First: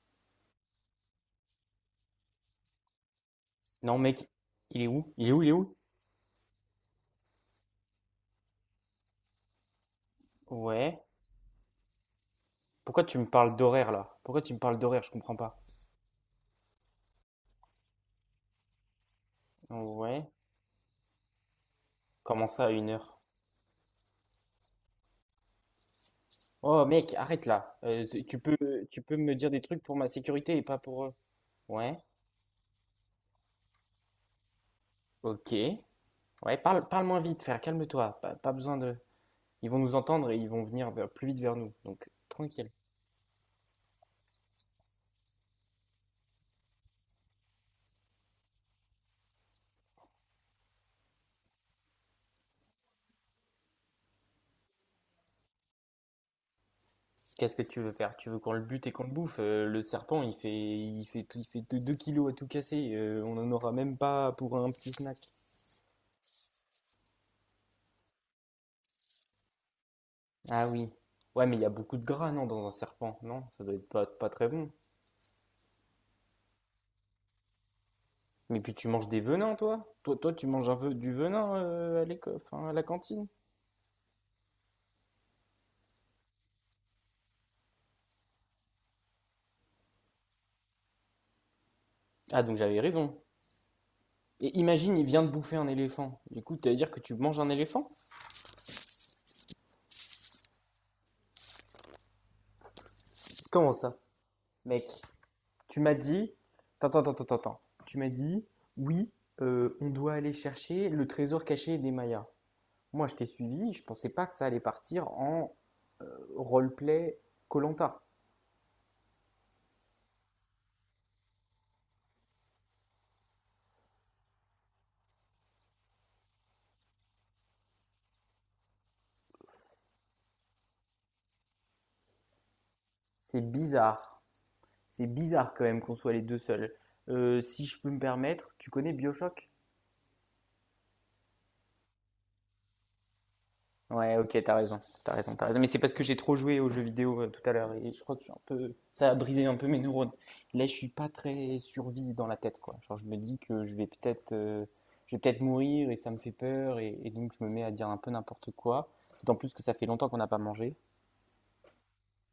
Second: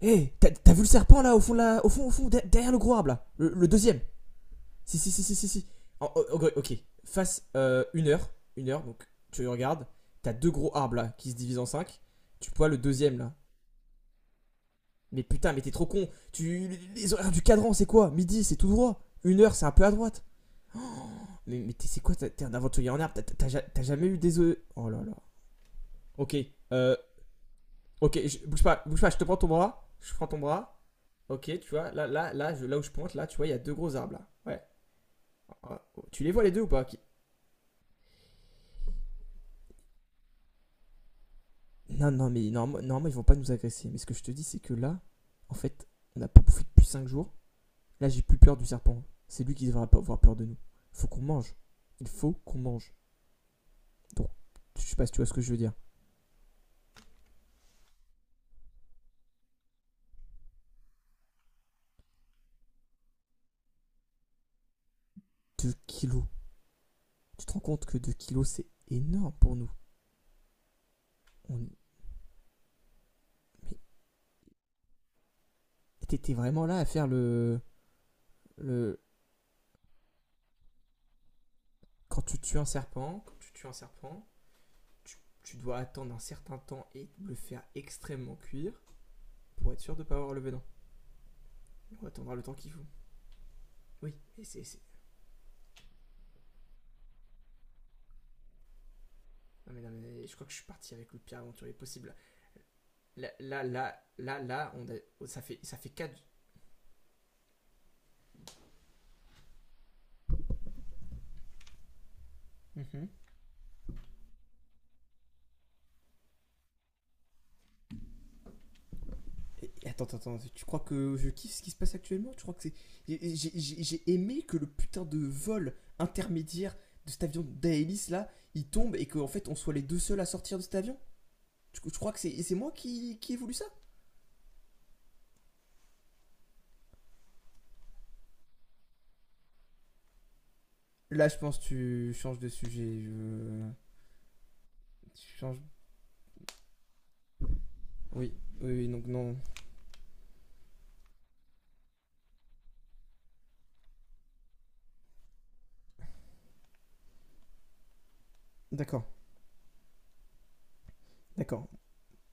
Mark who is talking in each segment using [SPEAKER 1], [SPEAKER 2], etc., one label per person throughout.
[SPEAKER 1] Hé, t'as vu le serpent là, au fond, derrière le gros arbre là? Le
[SPEAKER 2] Non,
[SPEAKER 1] deuxième?
[SPEAKER 2] mec, il est
[SPEAKER 1] Si, si,
[SPEAKER 2] où?
[SPEAKER 1] si,
[SPEAKER 2] Il est
[SPEAKER 1] si,
[SPEAKER 2] où?
[SPEAKER 1] si,
[SPEAKER 2] Il est
[SPEAKER 1] si.
[SPEAKER 2] où?
[SPEAKER 1] Ok, ok. Face une heure, donc tu regardes, t'as deux gros arbres
[SPEAKER 2] Ouais.
[SPEAKER 1] là qui se divisent en cinq. Tu vois le
[SPEAKER 2] Pourquoi
[SPEAKER 1] deuxième
[SPEAKER 2] tu me
[SPEAKER 1] là.
[SPEAKER 2] parles d'horaire là? Pourquoi tu me parles d'horaire? Je
[SPEAKER 1] Mais
[SPEAKER 2] comprends
[SPEAKER 1] putain,
[SPEAKER 2] pas.
[SPEAKER 1] mais t'es trop con. Tu, les horaires du cadran, c'est quoi? Midi, c'est tout droit. Une heure, c'est un peu à droite.
[SPEAKER 2] Ouais.
[SPEAKER 1] Mais t'es, c'est quoi? T'es
[SPEAKER 2] Comment
[SPEAKER 1] un
[SPEAKER 2] ça à une
[SPEAKER 1] aventurier en arbre.
[SPEAKER 2] heure?
[SPEAKER 1] T'as, t'as jamais eu des œufs. Oh là là. Ok,
[SPEAKER 2] Oh,
[SPEAKER 1] euh,
[SPEAKER 2] mec, arrête là. Euh,
[SPEAKER 1] ok,
[SPEAKER 2] tu tu peux,
[SPEAKER 1] bouge pas, bouge
[SPEAKER 2] tu
[SPEAKER 1] pas.
[SPEAKER 2] peux
[SPEAKER 1] Je te
[SPEAKER 2] me
[SPEAKER 1] prends ton
[SPEAKER 2] dire des trucs
[SPEAKER 1] bras.
[SPEAKER 2] pour ma
[SPEAKER 1] Je prends ton
[SPEAKER 2] sécurité et
[SPEAKER 1] bras.
[SPEAKER 2] pas pour eux.
[SPEAKER 1] Ok, tu vois,
[SPEAKER 2] Ouais.
[SPEAKER 1] là, là, là, là où je pointe, là, tu vois, il y a deux gros arbres là. Ouais.
[SPEAKER 2] Ok.
[SPEAKER 1] Ouais. Tu les vois les
[SPEAKER 2] Ouais,
[SPEAKER 1] deux ou pas?
[SPEAKER 2] parle, parle moins vite, frère. Calme-toi. Pas besoin de. Ils vont nous entendre et ils vont venir plus vite vers nous. Donc
[SPEAKER 1] Non, non, mais
[SPEAKER 2] tranquille.
[SPEAKER 1] normalement, normalement, ils vont pas nous agresser. Mais ce que je te dis, c'est que là, en fait, on n'a pas bouffé depuis 5 jours. Là, j'ai plus peur du serpent. C'est lui qui devrait pas avoir peur de nous. Il faut qu'on mange. Il faut qu'on mange. Donc, je sais pas si tu vois ce que je veux dire.
[SPEAKER 2] Qu'est-ce que tu veux faire? Tu veux qu'on le bute et qu'on le bouffe? Le serpent, il fait 2 kilos à tout casser. On en aura même pas pour un petit snack.
[SPEAKER 1] Deux kilos. Tu te rends compte que 2 kilos, c'est énorme pour nous.
[SPEAKER 2] Ah oui. Ouais, mais il y a
[SPEAKER 1] On...
[SPEAKER 2] beaucoup de gras, non, dans un serpent, non? Ça doit
[SPEAKER 1] Mais
[SPEAKER 2] être pas très bon.
[SPEAKER 1] t'étais vraiment là à faire le.
[SPEAKER 2] Mais puis tu
[SPEAKER 1] Le...
[SPEAKER 2] manges des venins, toi? Toi tu manges un du venin, à
[SPEAKER 1] Quand tu tues un
[SPEAKER 2] enfin, à la
[SPEAKER 1] serpent,
[SPEAKER 2] cantine.
[SPEAKER 1] quand tu tues un serpent, tu, tu dois attendre un certain temps et le faire extrêmement cuire pour être sûr de ne pas avoir le venin. On attendra
[SPEAKER 2] Ah,
[SPEAKER 1] le temps
[SPEAKER 2] donc
[SPEAKER 1] qu'il
[SPEAKER 2] j'avais
[SPEAKER 1] faut.
[SPEAKER 2] raison.
[SPEAKER 1] Oui, mais
[SPEAKER 2] Et
[SPEAKER 1] c'est.
[SPEAKER 2] imagine, il vient de bouffer un éléphant. Du coup, tu vas dire que tu manges un éléphant?
[SPEAKER 1] Non mais, non mais je crois que je suis parti avec le pire aventurier possible. Là, là,
[SPEAKER 2] Comment ça?
[SPEAKER 1] là, là, là,
[SPEAKER 2] Mec,
[SPEAKER 1] ça fait ça
[SPEAKER 2] tu
[SPEAKER 1] fait
[SPEAKER 2] m'as
[SPEAKER 1] 4.
[SPEAKER 2] dit... Attends, attends, attends, attends. Tu m'as dit, oui, on doit aller chercher le trésor caché des Mayas. Moi,
[SPEAKER 1] Et-
[SPEAKER 2] je t'ai suivi, je pensais pas que ça allait partir en roleplay koh.
[SPEAKER 1] Attends, attends, tu crois que je kiffe ce qui se passe actuellement? Tu crois que c'est. J'ai aimé que le putain de vol intermédiaire de cet avion d'Aelis là, il tombe et qu'en fait on soit les deux seuls à sortir de cet avion? Tu crois que c'est moi qui ai
[SPEAKER 2] C'est
[SPEAKER 1] voulu ça?
[SPEAKER 2] bizarre. C'est bizarre quand même qu'on soit les deux seuls. Si je peux me permettre, tu connais BioShock?
[SPEAKER 1] Là, je pense que tu changes de sujet.
[SPEAKER 2] Ouais, ok, t'as raison, t'as
[SPEAKER 1] Tu
[SPEAKER 2] raison, t'as raison.
[SPEAKER 1] changes.
[SPEAKER 2] Mais c'est parce que j'ai trop joué aux jeux vidéo, tout à l'heure et je crois que je suis
[SPEAKER 1] Oui,
[SPEAKER 2] un
[SPEAKER 1] oui,
[SPEAKER 2] peu,
[SPEAKER 1] oui, donc
[SPEAKER 2] ça a
[SPEAKER 1] non.
[SPEAKER 2] brisé un peu mes neurones. Là, je suis pas très survie dans la tête, quoi. Genre, je me dis que je vais peut-être mourir et ça me fait peur , et donc je me mets à dire un peu n'importe quoi.
[SPEAKER 1] D'accord,
[SPEAKER 2] D'autant plus que ça fait longtemps qu'on n'a pas mangé.
[SPEAKER 1] d'accord.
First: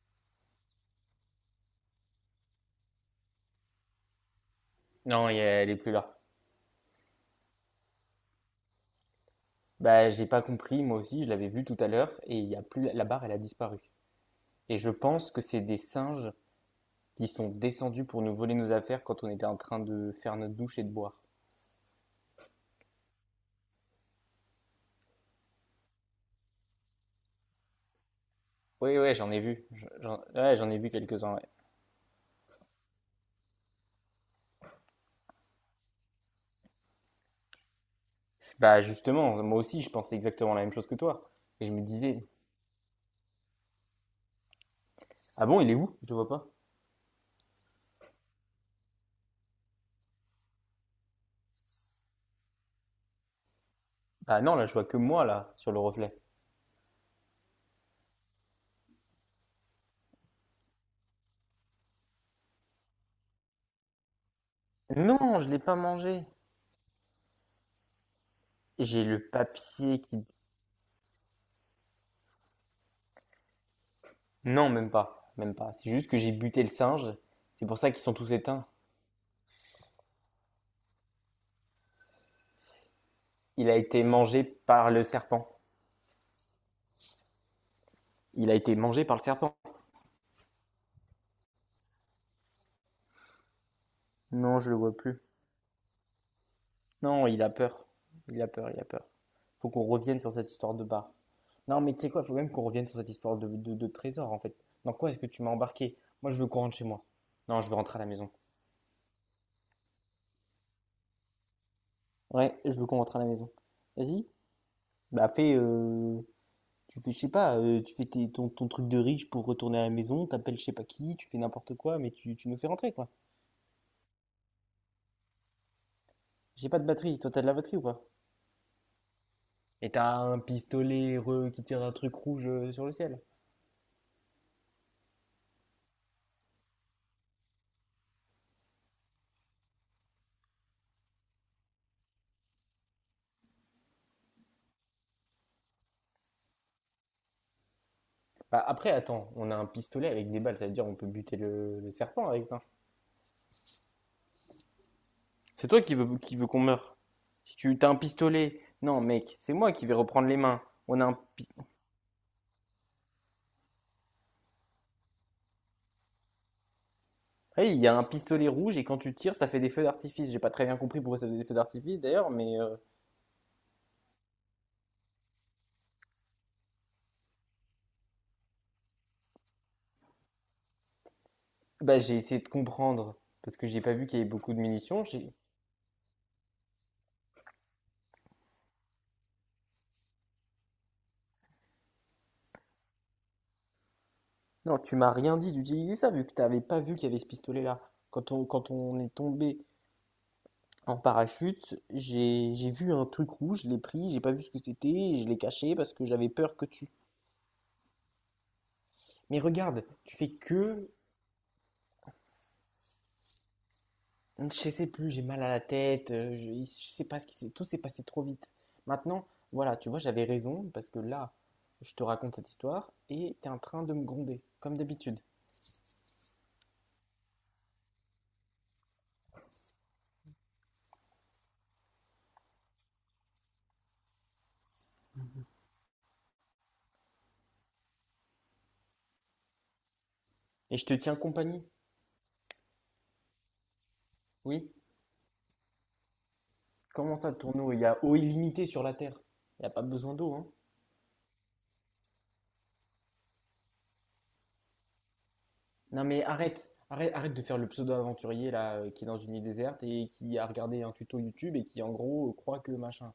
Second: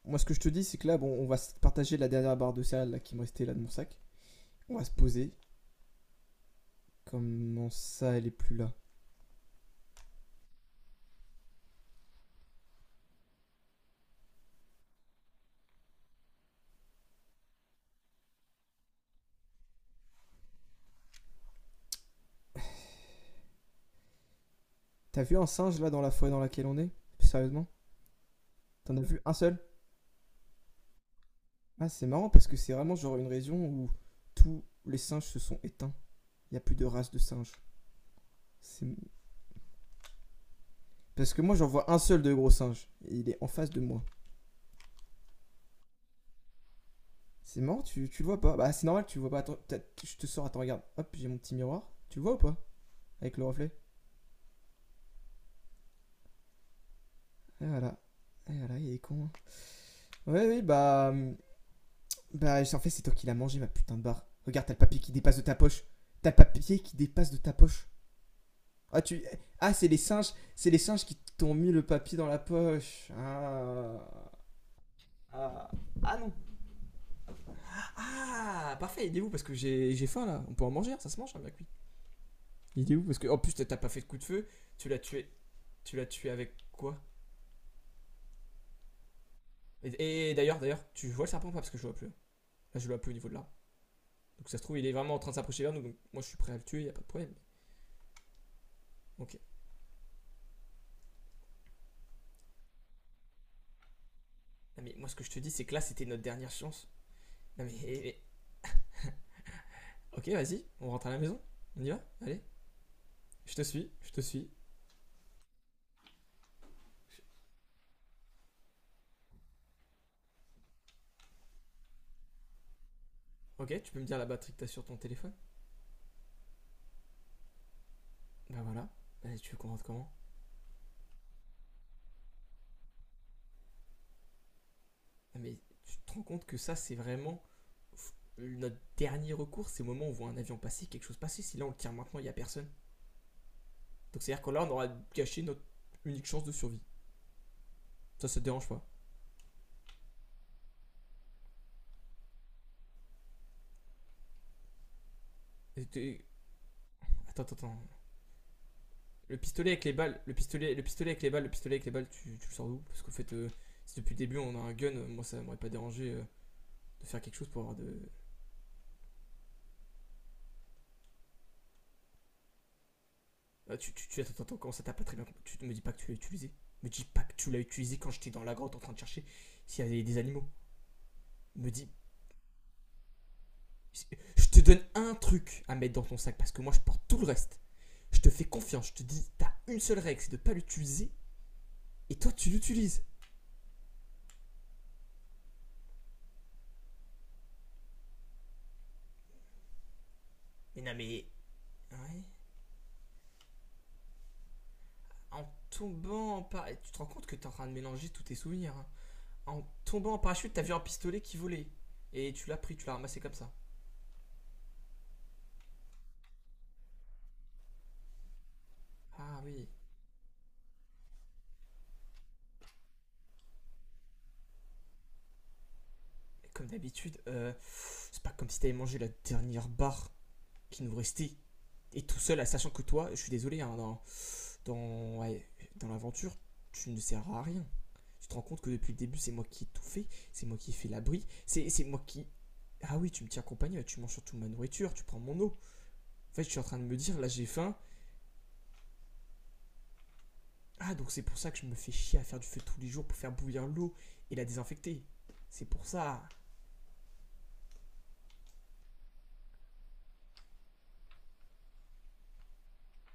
[SPEAKER 1] Moi, ce que je te dis, c'est que là, bon, on va partager la dernière barre de céréales là, qui me restait là de mon sac. On va se
[SPEAKER 2] Non,
[SPEAKER 1] poser.
[SPEAKER 2] elle est plus là.
[SPEAKER 1] Comment ça, elle est plus là?
[SPEAKER 2] Bah, j'ai pas compris, moi aussi, je l'avais vu tout à l'heure et il y a plus la barre, elle a disparu. Et je pense que c'est des singes qui sont descendus pour nous voler nos affaires quand on était en train de faire notre douche et de boire.
[SPEAKER 1] T'as vu un singe là dans la forêt dans laquelle on est? Sérieusement? T'en
[SPEAKER 2] Oui,
[SPEAKER 1] as
[SPEAKER 2] ouais,
[SPEAKER 1] vu
[SPEAKER 2] j'en
[SPEAKER 1] un
[SPEAKER 2] ai
[SPEAKER 1] seul?
[SPEAKER 2] vu. J'en ouais, j'en ai vu quelques-uns. Ouais.
[SPEAKER 1] Ah, c'est marrant parce que c'est vraiment genre une région où tous les singes se sont éteints. Il n'y a plus de race de singes.
[SPEAKER 2] Bah
[SPEAKER 1] C'est...
[SPEAKER 2] justement, moi aussi, je pensais exactement la même chose que toi.
[SPEAKER 1] Parce que moi,
[SPEAKER 2] Et
[SPEAKER 1] j'en
[SPEAKER 2] je me
[SPEAKER 1] vois un seul
[SPEAKER 2] disais,
[SPEAKER 1] de gros singe. Et il est en face de moi.
[SPEAKER 2] ah bon, il est où? Je le vois pas.
[SPEAKER 1] C'est marrant, tu le vois pas. Bah, c'est normal, tu le vois pas. Attends, je te sors, attends, regarde. Hop, j'ai mon petit miroir. Tu le vois ou pas? Avec le reflet.
[SPEAKER 2] Bah non, là, je vois que moi, là, sur le reflet.
[SPEAKER 1] Et voilà. Et voilà, il est con, hein. Ouais, oui, bah. Bah, en fait, c'est toi qui l'as mangé, ma putain de barre. Regarde, t'as le papier qui dépasse
[SPEAKER 2] Non,
[SPEAKER 1] de
[SPEAKER 2] je
[SPEAKER 1] ta
[SPEAKER 2] l'ai pas
[SPEAKER 1] poche.
[SPEAKER 2] mangé.
[SPEAKER 1] T'as le papier qui dépasse de ta poche. Ah,
[SPEAKER 2] J'ai
[SPEAKER 1] tu.
[SPEAKER 2] le
[SPEAKER 1] Ah, c'est les
[SPEAKER 2] papier qui...
[SPEAKER 1] singes. C'est les singes qui t'ont mis le papier dans la poche. Ah.
[SPEAKER 2] Non, même pas, même
[SPEAKER 1] Ah,
[SPEAKER 2] pas. C'est juste
[SPEAKER 1] ah,
[SPEAKER 2] que j'ai
[SPEAKER 1] non.
[SPEAKER 2] buté le singe. C'est pour ça qu'ils sont tous éteints.
[SPEAKER 1] Ah, parfait, il est où? Parce que j'ai faim là. On peut en manger, hein, ça se mange, un, hein, bien cuit. Il est où? Parce que, en plus,
[SPEAKER 2] Il a
[SPEAKER 1] t'as pas fait
[SPEAKER 2] été
[SPEAKER 1] de coup de
[SPEAKER 2] mangé
[SPEAKER 1] feu. Tu
[SPEAKER 2] par
[SPEAKER 1] l'as
[SPEAKER 2] le
[SPEAKER 1] tué.
[SPEAKER 2] serpent.
[SPEAKER 1] Tu l'as tué avec quoi?
[SPEAKER 2] Il a été mangé par le serpent.
[SPEAKER 1] Et d'ailleurs, d'ailleurs, tu vois le serpent ou pas? Parce que je le vois plus. Là, je le vois plus au niveau de l'arbre. Donc ça
[SPEAKER 2] Non,
[SPEAKER 1] se
[SPEAKER 2] je le
[SPEAKER 1] trouve, il est
[SPEAKER 2] vois
[SPEAKER 1] vraiment en
[SPEAKER 2] plus.
[SPEAKER 1] train de s'approcher vers nous. Donc moi, je suis prêt à le tuer, y a pas de
[SPEAKER 2] Non,
[SPEAKER 1] problème.
[SPEAKER 2] il a peur. Il a peur, il a peur.
[SPEAKER 1] Ok.
[SPEAKER 2] Faut qu'on revienne sur cette histoire de bar. Non, mais tu sais quoi, faut même qu'on revienne sur cette histoire de trésor en fait.
[SPEAKER 1] Non,
[SPEAKER 2] Dans
[SPEAKER 1] mais moi,
[SPEAKER 2] quoi
[SPEAKER 1] ce
[SPEAKER 2] est-ce
[SPEAKER 1] que
[SPEAKER 2] que
[SPEAKER 1] je te
[SPEAKER 2] tu m'as
[SPEAKER 1] dis, c'est que là,
[SPEAKER 2] embarqué?
[SPEAKER 1] c'était notre
[SPEAKER 2] Moi, je veux
[SPEAKER 1] dernière
[SPEAKER 2] qu'on rentre chez
[SPEAKER 1] chance.
[SPEAKER 2] moi. Non,
[SPEAKER 1] Non,
[SPEAKER 2] je
[SPEAKER 1] mais.
[SPEAKER 2] veux rentrer à la
[SPEAKER 1] Eh, eh.
[SPEAKER 2] maison.
[SPEAKER 1] Ok, vas-y, on rentre à la maison. On y va? Allez.
[SPEAKER 2] Ouais, je veux qu'on rentre à la maison.
[SPEAKER 1] Je te suis, je te
[SPEAKER 2] Vas-y.
[SPEAKER 1] suis.
[SPEAKER 2] Bah tu fais, je sais pas, tu fais ton truc de riche pour retourner à la maison, t'appelles je sais pas qui, tu fais n'importe quoi, mais tu nous fais rentrer quoi.
[SPEAKER 1] Ok, tu peux me dire la batterie que t'as sur ton téléphone?
[SPEAKER 2] J'ai pas de batterie, toi t'as de la batterie ou pas?
[SPEAKER 1] Bah voilà. Allez, tu veux qu'on rentre
[SPEAKER 2] Et
[SPEAKER 1] comment?
[SPEAKER 2] t'as un pistolet, qui tire un truc rouge, sur le ciel.
[SPEAKER 1] Non, mais tu te rends compte que ça, c'est vraiment. Notre dernier recours, c'est au moment où on voit un avion passer, quelque chose passer. Si là, on le tire maintenant, il y a personne. Donc c'est-à-dire que là, on aura gâché notre unique chance de survie. Ça te
[SPEAKER 2] Bah
[SPEAKER 1] dérange pas.
[SPEAKER 2] après, attends, on a un pistolet avec des balles, ça veut dire on peut buter le serpent avec ça. C'est toi qui veux qu'on meure.
[SPEAKER 1] Attends, attends,
[SPEAKER 2] Si tu
[SPEAKER 1] attends.
[SPEAKER 2] t'as un pistolet. Non, mec,
[SPEAKER 1] Le
[SPEAKER 2] c'est moi
[SPEAKER 1] pistolet
[SPEAKER 2] qui
[SPEAKER 1] avec
[SPEAKER 2] vais
[SPEAKER 1] les balles,
[SPEAKER 2] reprendre les mains.
[SPEAKER 1] le
[SPEAKER 2] On a
[SPEAKER 1] pistolet
[SPEAKER 2] un
[SPEAKER 1] avec les balles,
[SPEAKER 2] pi-.
[SPEAKER 1] le pistolet avec les balles, tu le sors d'où? Parce qu'en fait, si depuis le début on a un gun, moi ça m'aurait pas dérangé de faire quelque chose pour
[SPEAKER 2] Hey,
[SPEAKER 1] avoir
[SPEAKER 2] il y a
[SPEAKER 1] de.
[SPEAKER 2] un pistolet rouge et quand tu tires, ça fait des feux d'artifice. J'ai pas très bien compris pourquoi ça faisait des feux d'artifice d'ailleurs, mais
[SPEAKER 1] Ah, attends, attends, comment ça t'as pas très bien compris? Tu me dis pas que tu l'as utilisé. Me dis pas que tu l'as utilisé quand j'étais dans la grotte en train de chercher s'il y avait des animaux. Me dis.
[SPEAKER 2] bah, j'ai essayé de comprendre parce que j'ai pas vu qu'il y avait
[SPEAKER 1] Je
[SPEAKER 2] beaucoup de
[SPEAKER 1] te donne
[SPEAKER 2] munitions.
[SPEAKER 1] un
[SPEAKER 2] J'ai...
[SPEAKER 1] truc à mettre dans ton sac parce que moi je porte tout le reste. Je te fais confiance, je te dis, t'as une seule règle, c'est de pas l'utiliser et toi tu l'utilises.
[SPEAKER 2] Non, tu m'as rien dit d'utiliser ça vu que t'avais pas vu qu'il y avait ce pistolet-là. Quand on est tombé
[SPEAKER 1] Mais non,
[SPEAKER 2] en
[SPEAKER 1] mais.
[SPEAKER 2] parachute,
[SPEAKER 1] Ouais.
[SPEAKER 2] j'ai vu un truc rouge, je l'ai pris, j'ai pas vu ce que c'était, je l'ai
[SPEAKER 1] En
[SPEAKER 2] caché parce que j'avais
[SPEAKER 1] tombant en
[SPEAKER 2] peur que
[SPEAKER 1] parachute.
[SPEAKER 2] tu.
[SPEAKER 1] Tu te rends compte que t'es en train de mélanger tous tes souvenirs, hein.
[SPEAKER 2] Mais
[SPEAKER 1] En
[SPEAKER 2] regarde,
[SPEAKER 1] tombant
[SPEAKER 2] tu
[SPEAKER 1] en
[SPEAKER 2] fais
[SPEAKER 1] parachute, t'as vu un
[SPEAKER 2] que.
[SPEAKER 1] pistolet qui volait. Et tu l'as pris, tu l'as ramassé comme ça.
[SPEAKER 2] Je sais plus, j'ai mal à la tête, je sais pas ce qui s'est, tout s'est passé trop vite. Maintenant,
[SPEAKER 1] Ah oui.
[SPEAKER 2] voilà, tu vois, j'avais raison parce que là, je te raconte cette histoire et t'es en train de me gronder, comme d'habitude.
[SPEAKER 1] Et comme d'habitude, c'est pas comme si t'avais mangé la dernière barre qui nous restait. Et tout seul, à sachant que toi, je suis désolé, hein, dans, dans, ouais, dans l'aventure, tu ne sers à rien. Tu te rends compte que depuis le début, c'est moi qui ai tout fait, c'est moi qui ai
[SPEAKER 2] Et je
[SPEAKER 1] fait
[SPEAKER 2] te tiens
[SPEAKER 1] l'abri,
[SPEAKER 2] compagnie.
[SPEAKER 1] c'est moi qui. Ah oui, tu me tiens compagnie, ouais, tu manges surtout ma
[SPEAKER 2] Oui,
[SPEAKER 1] nourriture, tu prends mon eau. En fait, je suis en train de me
[SPEAKER 2] comment
[SPEAKER 1] dire, là
[SPEAKER 2] ça,
[SPEAKER 1] j'ai
[SPEAKER 2] ton eau?
[SPEAKER 1] faim.
[SPEAKER 2] Il y a eau illimitée sur la Terre. Il n'y a pas besoin d'eau, hein.
[SPEAKER 1] Ah, donc c'est pour ça que je me fais chier à faire du feu tous les jours pour faire bouillir l'eau et la désinfecter. C'est pour
[SPEAKER 2] Non
[SPEAKER 1] ça.
[SPEAKER 2] mais arrête, arrête, arrête de faire le pseudo-aventurier là, qui est dans une île déserte et qui a regardé un tuto YouTube et qui en gros, croit que machin.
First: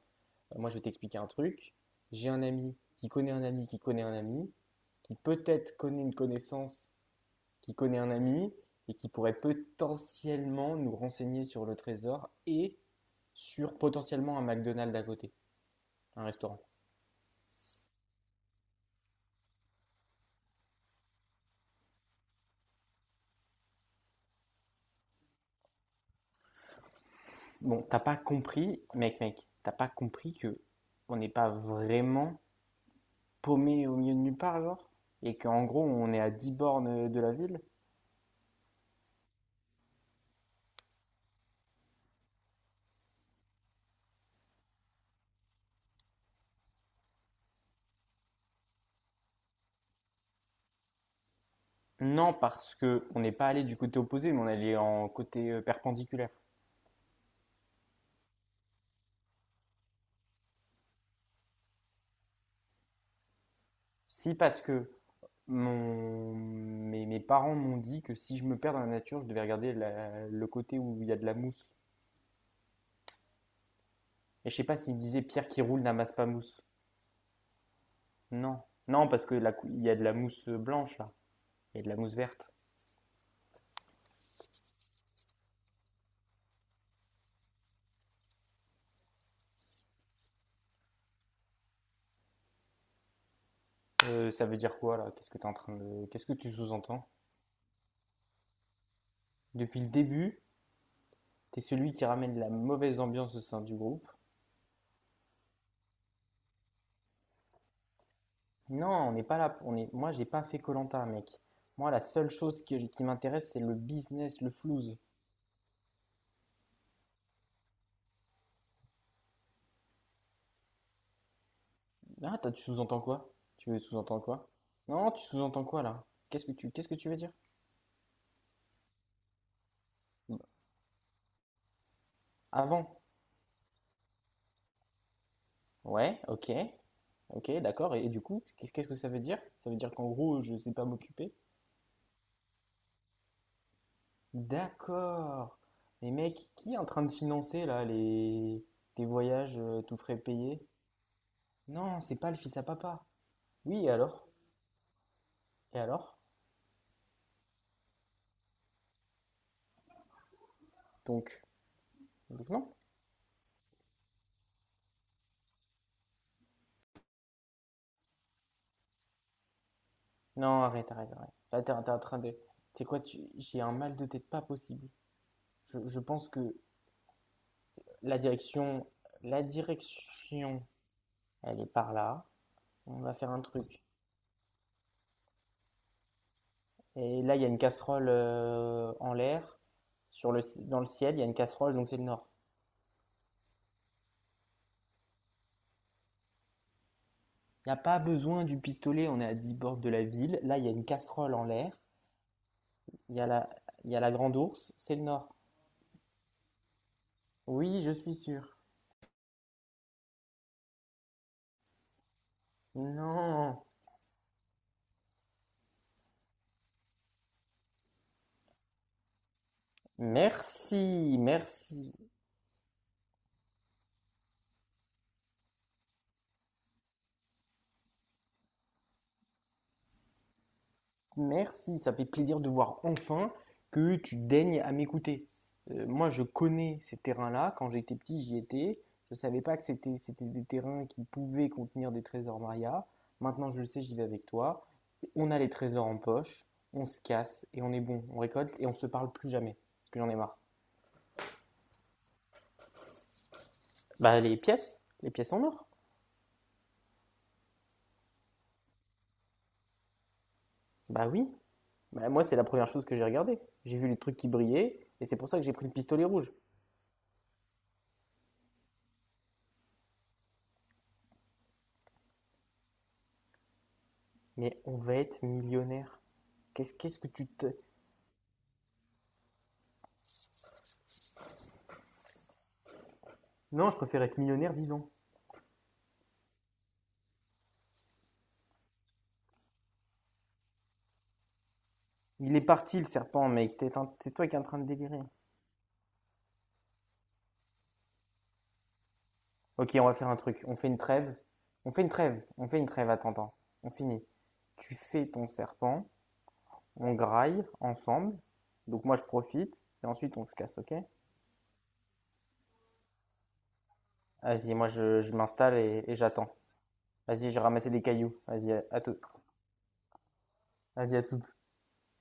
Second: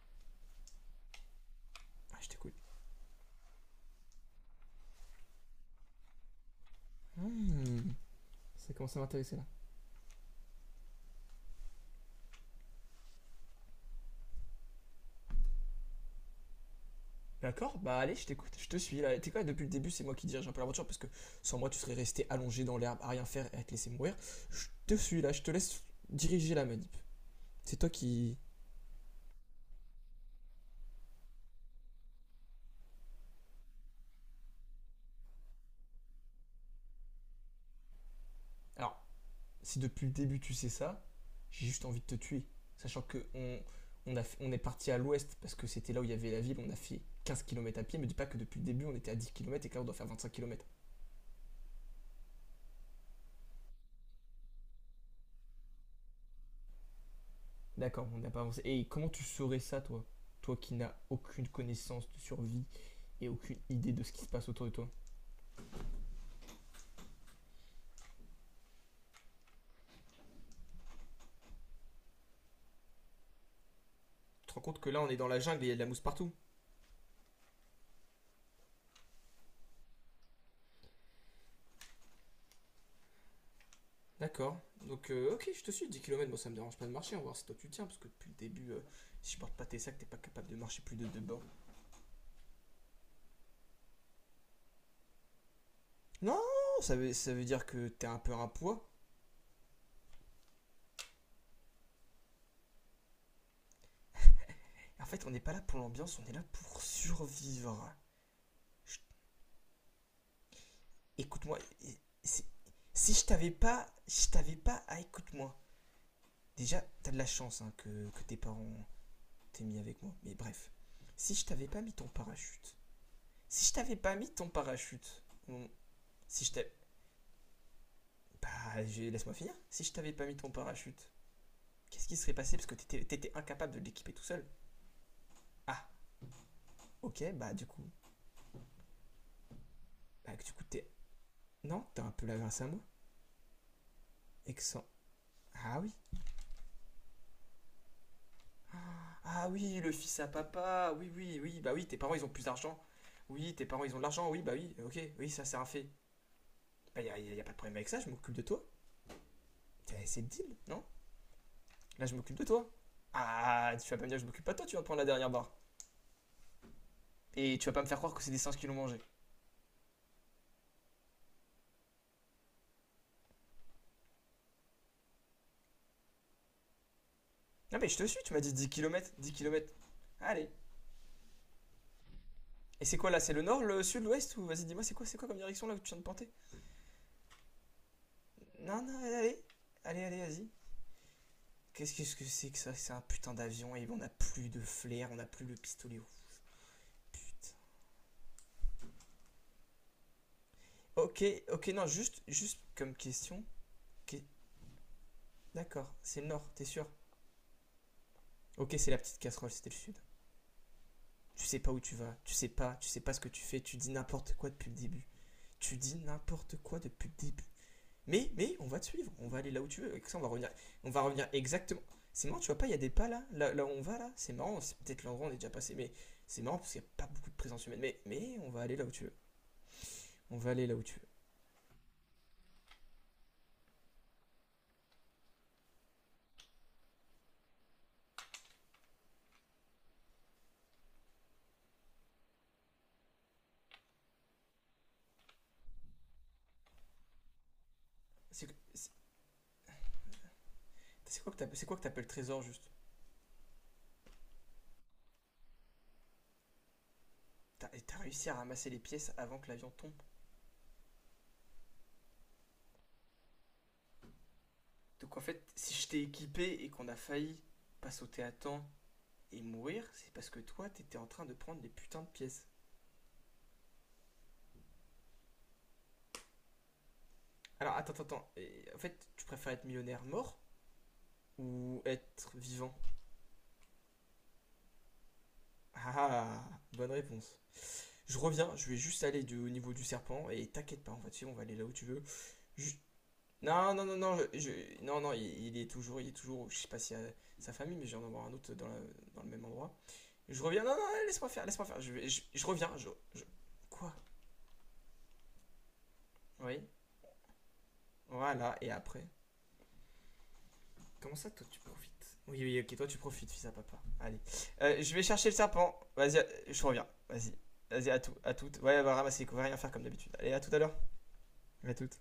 [SPEAKER 2] Moi, je vais t'expliquer un truc.
[SPEAKER 1] Ah,
[SPEAKER 2] J'ai
[SPEAKER 1] je
[SPEAKER 2] un
[SPEAKER 1] t'écoute.
[SPEAKER 2] ami qui connaît un ami qui connaît un ami qui peut-être connaît une connaissance, qui
[SPEAKER 1] Hmm,
[SPEAKER 2] connaît un ami,
[SPEAKER 1] ça
[SPEAKER 2] et
[SPEAKER 1] commence à
[SPEAKER 2] qui pourrait
[SPEAKER 1] m'intéresser là.
[SPEAKER 2] potentiellement nous renseigner sur le trésor et sur potentiellement un McDonald's à côté, un restaurant.
[SPEAKER 1] D'accord, bah allez, je t'écoute, je te suis là. T'es quoi, depuis le début, c'est moi qui dirige un peu l'aventure parce que sans moi, tu serais resté allongé dans l'herbe à rien faire et à te laisser mourir. Je te suis là, je te laisse diriger la manip. C'est
[SPEAKER 2] Bon,
[SPEAKER 1] toi
[SPEAKER 2] t'as pas
[SPEAKER 1] qui.
[SPEAKER 2] compris, mec, t'as pas compris que on n'est pas vraiment paumé au milieu de nulle part, genre. Et qu'en gros, on est à 10 bornes de la ville.
[SPEAKER 1] Alors, si depuis le début tu sais ça, j'ai juste envie de te tuer. Sachant que on, a on est parti à l'ouest parce que c'était là où il y avait la ville, on a fait 15 kilomètres à pied. Me dis pas que depuis le début on était à 10 kilomètres et que là on doit faire 25 kilomètres.
[SPEAKER 2] Non, parce que on n'est pas allé du côté opposé, mais on est allé en côté, perpendiculaire.
[SPEAKER 1] D'accord, on n'a pas avancé. Et comment tu saurais ça, toi? Toi qui n'as aucune connaissance de survie et aucune idée de ce qui se
[SPEAKER 2] Si,
[SPEAKER 1] passe
[SPEAKER 2] parce
[SPEAKER 1] autour de toi.
[SPEAKER 2] que mes parents m'ont dit que si je me perds dans la nature, je devais regarder le côté où il y a de la mousse.
[SPEAKER 1] Tu
[SPEAKER 2] Et
[SPEAKER 1] te
[SPEAKER 2] je
[SPEAKER 1] rends
[SPEAKER 2] sais pas
[SPEAKER 1] compte que
[SPEAKER 2] s'ils me
[SPEAKER 1] là, on est
[SPEAKER 2] disaient
[SPEAKER 1] dans la
[SPEAKER 2] pierre qui
[SPEAKER 1] jungle et il y a de
[SPEAKER 2] roule
[SPEAKER 1] la mousse
[SPEAKER 2] n'amasse pas
[SPEAKER 1] partout.
[SPEAKER 2] mousse. Non, non, parce que il y a de la mousse blanche là, il y a de la mousse verte.
[SPEAKER 1] D'accord. Donc, ok, je te suis, 10 kilomètres. Moi ça me dérange pas de marcher. On va voir si toi tu tiens, parce que depuis le début, si je porte pas tes sacs, t'es pas capable de marcher plus de deux bornes.
[SPEAKER 2] Ça veut dire quoi là? Qu'est-ce que t'es en train de... Qu'est-ce que
[SPEAKER 1] Non,
[SPEAKER 2] tu sous-entends?
[SPEAKER 1] ça veut dire que t'es un peu un poids.
[SPEAKER 2] Depuis le début, t'es celui qui ramène la mauvaise ambiance au sein du groupe.
[SPEAKER 1] En fait, on n'est pas là pour l'ambiance, on est là pour survivre.
[SPEAKER 2] Non, on n'est pas là. On est... Moi, j'ai pas fait koh, mec.
[SPEAKER 1] Écoute-moi,
[SPEAKER 2] Moi, la seule chose qui
[SPEAKER 1] si je
[SPEAKER 2] m'intéresse,
[SPEAKER 1] t'avais
[SPEAKER 2] c'est le
[SPEAKER 1] pas, je
[SPEAKER 2] business, le
[SPEAKER 1] t'avais pas,
[SPEAKER 2] flouze.
[SPEAKER 1] ah écoute-moi. Déjà, t'as de la chance hein, que tes parents t'aient mis avec moi, mais bref. Si je t'avais pas mis ton
[SPEAKER 2] Ah, tu
[SPEAKER 1] parachute,
[SPEAKER 2] sous-entends quoi?
[SPEAKER 1] si je
[SPEAKER 2] Tu
[SPEAKER 1] t'avais pas
[SPEAKER 2] sous-entends
[SPEAKER 1] mis ton
[SPEAKER 2] quoi? Non, tu
[SPEAKER 1] parachute,
[SPEAKER 2] sous-entends quoi là? Qu'est-ce
[SPEAKER 1] si
[SPEAKER 2] que
[SPEAKER 1] je
[SPEAKER 2] tu,
[SPEAKER 1] t'avais.
[SPEAKER 2] qu'est-ce que tu veux dire?
[SPEAKER 1] Bah, laisse-moi finir. Si je t'avais pas mis ton parachute, qu'est-ce qui serait passé? Parce que
[SPEAKER 2] Avant.
[SPEAKER 1] t'étais, t'étais incapable de l'équiper tout seul. Ah,
[SPEAKER 2] Ouais, ok,
[SPEAKER 1] ok,
[SPEAKER 2] ok, d'accord. Et du coup, qu'est-ce que ça veut dire? Ça veut dire qu'en
[SPEAKER 1] bah,
[SPEAKER 2] gros,
[SPEAKER 1] du
[SPEAKER 2] je
[SPEAKER 1] coup,
[SPEAKER 2] sais pas
[SPEAKER 1] t'es.
[SPEAKER 2] m'occuper.
[SPEAKER 1] Non, t'as un peu la grâce à moi. Excellent.
[SPEAKER 2] D'accord.
[SPEAKER 1] Ah oui.
[SPEAKER 2] Mais mec, qui est en train de financer là les tes
[SPEAKER 1] Ah
[SPEAKER 2] voyages
[SPEAKER 1] oui,
[SPEAKER 2] euh,
[SPEAKER 1] le
[SPEAKER 2] tout frais
[SPEAKER 1] fils à
[SPEAKER 2] payés?
[SPEAKER 1] papa. Oui, oui, oui. Bah oui, tes
[SPEAKER 2] Non,
[SPEAKER 1] parents,
[SPEAKER 2] c'est
[SPEAKER 1] ils ont
[SPEAKER 2] pas le
[SPEAKER 1] plus
[SPEAKER 2] fils à
[SPEAKER 1] d'argent.
[SPEAKER 2] papa.
[SPEAKER 1] Oui, tes parents,
[SPEAKER 2] Oui, et
[SPEAKER 1] ils ont de
[SPEAKER 2] alors?
[SPEAKER 1] l'argent. Oui, bah oui. Ok, oui, ça, c'est un
[SPEAKER 2] Et
[SPEAKER 1] fait.
[SPEAKER 2] alors?
[SPEAKER 1] Bah, pas de problème avec ça. Je m'occupe de toi. C'est le deal, non?
[SPEAKER 2] Donc,
[SPEAKER 1] Là, je m'occupe de
[SPEAKER 2] donc
[SPEAKER 1] toi.
[SPEAKER 2] non?
[SPEAKER 1] Ah, tu vas pas me dire que je m'occupe pas de toi. Tu vas me prendre la dernière barre. Et tu vas pas me faire croire que c'est des singes qui l'ont mangé.
[SPEAKER 2] Non, arrête, arrête, arrête. Là, t'es en train de. C'est quoi, tu... j'ai un mal de tête pas possible. Je pense que.
[SPEAKER 1] Non, mais je te
[SPEAKER 2] La
[SPEAKER 1] suis. Tu m'as dit 10
[SPEAKER 2] direction,
[SPEAKER 1] kilomètres, 10
[SPEAKER 2] la
[SPEAKER 1] kilomètres. Allez.
[SPEAKER 2] direction, elle est par là.
[SPEAKER 1] Et c'est
[SPEAKER 2] On
[SPEAKER 1] quoi
[SPEAKER 2] va
[SPEAKER 1] là?
[SPEAKER 2] faire
[SPEAKER 1] C'est
[SPEAKER 2] un
[SPEAKER 1] le nord,
[SPEAKER 2] truc.
[SPEAKER 1] le sud, l'ouest? Ou vas-y, dis-moi, c'est quoi comme direction là où tu viens de porter?
[SPEAKER 2] Et là, il y a une casserole
[SPEAKER 1] Non,
[SPEAKER 2] euh,
[SPEAKER 1] non,
[SPEAKER 2] en
[SPEAKER 1] allez.
[SPEAKER 2] l'air.
[SPEAKER 1] Allez, allez,
[SPEAKER 2] Sur le,
[SPEAKER 1] vas-y.
[SPEAKER 2] dans le ciel, il y a une casserole, donc c'est le
[SPEAKER 1] Qu'est-ce que
[SPEAKER 2] nord.
[SPEAKER 1] c'est que ça? C'est un putain d'avion et on n'a plus de flair, on n'a plus le pistolet. Oh, putain.
[SPEAKER 2] Il n'y a pas besoin du pistolet, on est à 10 bords de la ville. Là, il y a une
[SPEAKER 1] Ok,
[SPEAKER 2] casserole en
[SPEAKER 1] ok,
[SPEAKER 2] l'air.
[SPEAKER 1] non, juste, juste comme
[SPEAKER 2] Il y a
[SPEAKER 1] question.
[SPEAKER 2] la, il y a la
[SPEAKER 1] Ok,
[SPEAKER 2] grande ours, c'est le nord.
[SPEAKER 1] d'accord, c'est le nord, t'es sûr?
[SPEAKER 2] Oui, je suis sûr.
[SPEAKER 1] Ok, c'est la petite casserole, c'était le sud. Tu sais pas où tu vas, tu sais pas ce que tu
[SPEAKER 2] Non.
[SPEAKER 1] fais, tu dis n'importe quoi depuis le début. Tu dis n'importe quoi depuis le début. Mais, on va te suivre, on va aller là où tu veux. Avec ça, on va
[SPEAKER 2] Merci,
[SPEAKER 1] revenir exactement.
[SPEAKER 2] merci.
[SPEAKER 1] C'est marrant, tu vois pas, il y a des pas là, là, là où on va là. C'est marrant, c'est peut-être l'endroit où on est déjà passé, mais c'est marrant parce qu'il y a pas beaucoup de présence humaine. Mais, on va aller là où tu veux. On veut aller là où tu veux.
[SPEAKER 2] Merci, ça fait plaisir de voir enfin que tu daignes à m'écouter. Moi, je connais ces terrains-là. Quand j'étais petit, j'y étais. Je ne savais pas que c'était des terrains qui pouvaient contenir des trésors Maria. Maintenant, je le sais, j'y vais avec toi. On a les trésors en poche, on se casse et on est bon. On récolte
[SPEAKER 1] C'est
[SPEAKER 2] et on ne se parle plus jamais. Parce que j'en ai marre.
[SPEAKER 1] quoi que c'est trésor juste?
[SPEAKER 2] Bah, les pièces en or.
[SPEAKER 1] T'as réussi à ramasser les pièces avant que l'avion tombe.
[SPEAKER 2] Bah oui. Bah, moi, c'est la première chose que j'ai regardée. J'ai vu les trucs qui brillaient et
[SPEAKER 1] Donc
[SPEAKER 2] c'est
[SPEAKER 1] en
[SPEAKER 2] pour ça
[SPEAKER 1] fait,
[SPEAKER 2] que j'ai pris le
[SPEAKER 1] si je t'ai
[SPEAKER 2] pistolet rouge.
[SPEAKER 1] équipé et qu'on a failli pas sauter à temps et mourir, c'est parce que toi, t'étais en train de prendre les putains de pièces.
[SPEAKER 2] Mais on va être millionnaire. Qu'est-ce que tu te-.
[SPEAKER 1] Alors attends, attends, attends. Et, en fait, tu préfères être millionnaire mort ou être vivant?
[SPEAKER 2] Non, je préfère être millionnaire vivant.
[SPEAKER 1] Ah, bonne réponse. Je reviens, je vais juste aller au niveau du serpent et t'inquiète pas, en fait, si on va aller là où tu veux.
[SPEAKER 2] Il est parti
[SPEAKER 1] Ju-
[SPEAKER 2] le serpent, mec.
[SPEAKER 1] Non,
[SPEAKER 2] T'es
[SPEAKER 1] non, non,
[SPEAKER 2] c'est
[SPEAKER 1] non,
[SPEAKER 2] toi qui es en train de délirer.
[SPEAKER 1] non, non, il est toujours, je sais pas si à sa famille, mais je viens d'en voir un autre dans, dans le même
[SPEAKER 2] Ok,
[SPEAKER 1] endroit.
[SPEAKER 2] on va faire un truc.
[SPEAKER 1] Je
[SPEAKER 2] On
[SPEAKER 1] reviens,
[SPEAKER 2] fait
[SPEAKER 1] non,
[SPEAKER 2] une
[SPEAKER 1] non,
[SPEAKER 2] trêve.
[SPEAKER 1] laisse-moi
[SPEAKER 2] On
[SPEAKER 1] faire,
[SPEAKER 2] fait une trêve.
[SPEAKER 1] je
[SPEAKER 2] On fait une
[SPEAKER 1] reviens,
[SPEAKER 2] trêve, attends,
[SPEAKER 1] je-
[SPEAKER 2] attends. On
[SPEAKER 1] Quoi?
[SPEAKER 2] finit. Tu fais ton serpent.
[SPEAKER 1] Oui,
[SPEAKER 2] On graille ensemble.
[SPEAKER 1] voilà, et
[SPEAKER 2] Donc moi, je
[SPEAKER 1] après?
[SPEAKER 2] profite. Et ensuite, on se casse, ok?
[SPEAKER 1] Comment ça, toi, tu profites? Oui, oui, ok, toi, tu profites, fils à papa. Allez,
[SPEAKER 2] Vas-y, moi,
[SPEAKER 1] euh, je
[SPEAKER 2] je,
[SPEAKER 1] vais
[SPEAKER 2] je
[SPEAKER 1] chercher le
[SPEAKER 2] m'installe
[SPEAKER 1] serpent,
[SPEAKER 2] , et
[SPEAKER 1] vas-y,
[SPEAKER 2] j'attends.
[SPEAKER 1] je reviens,
[SPEAKER 2] Vas-y,
[SPEAKER 1] vas-y,
[SPEAKER 2] j'ai ramassé des
[SPEAKER 1] vas-y, à
[SPEAKER 2] cailloux.
[SPEAKER 1] tout, à
[SPEAKER 2] Vas-y,
[SPEAKER 1] toutes,
[SPEAKER 2] à
[SPEAKER 1] ouais, va
[SPEAKER 2] tout.
[SPEAKER 1] ramasser, on va rien faire comme d'habitude. Allez, à tout à l'heure,
[SPEAKER 2] Vas-y, à toutes.
[SPEAKER 1] à toutes.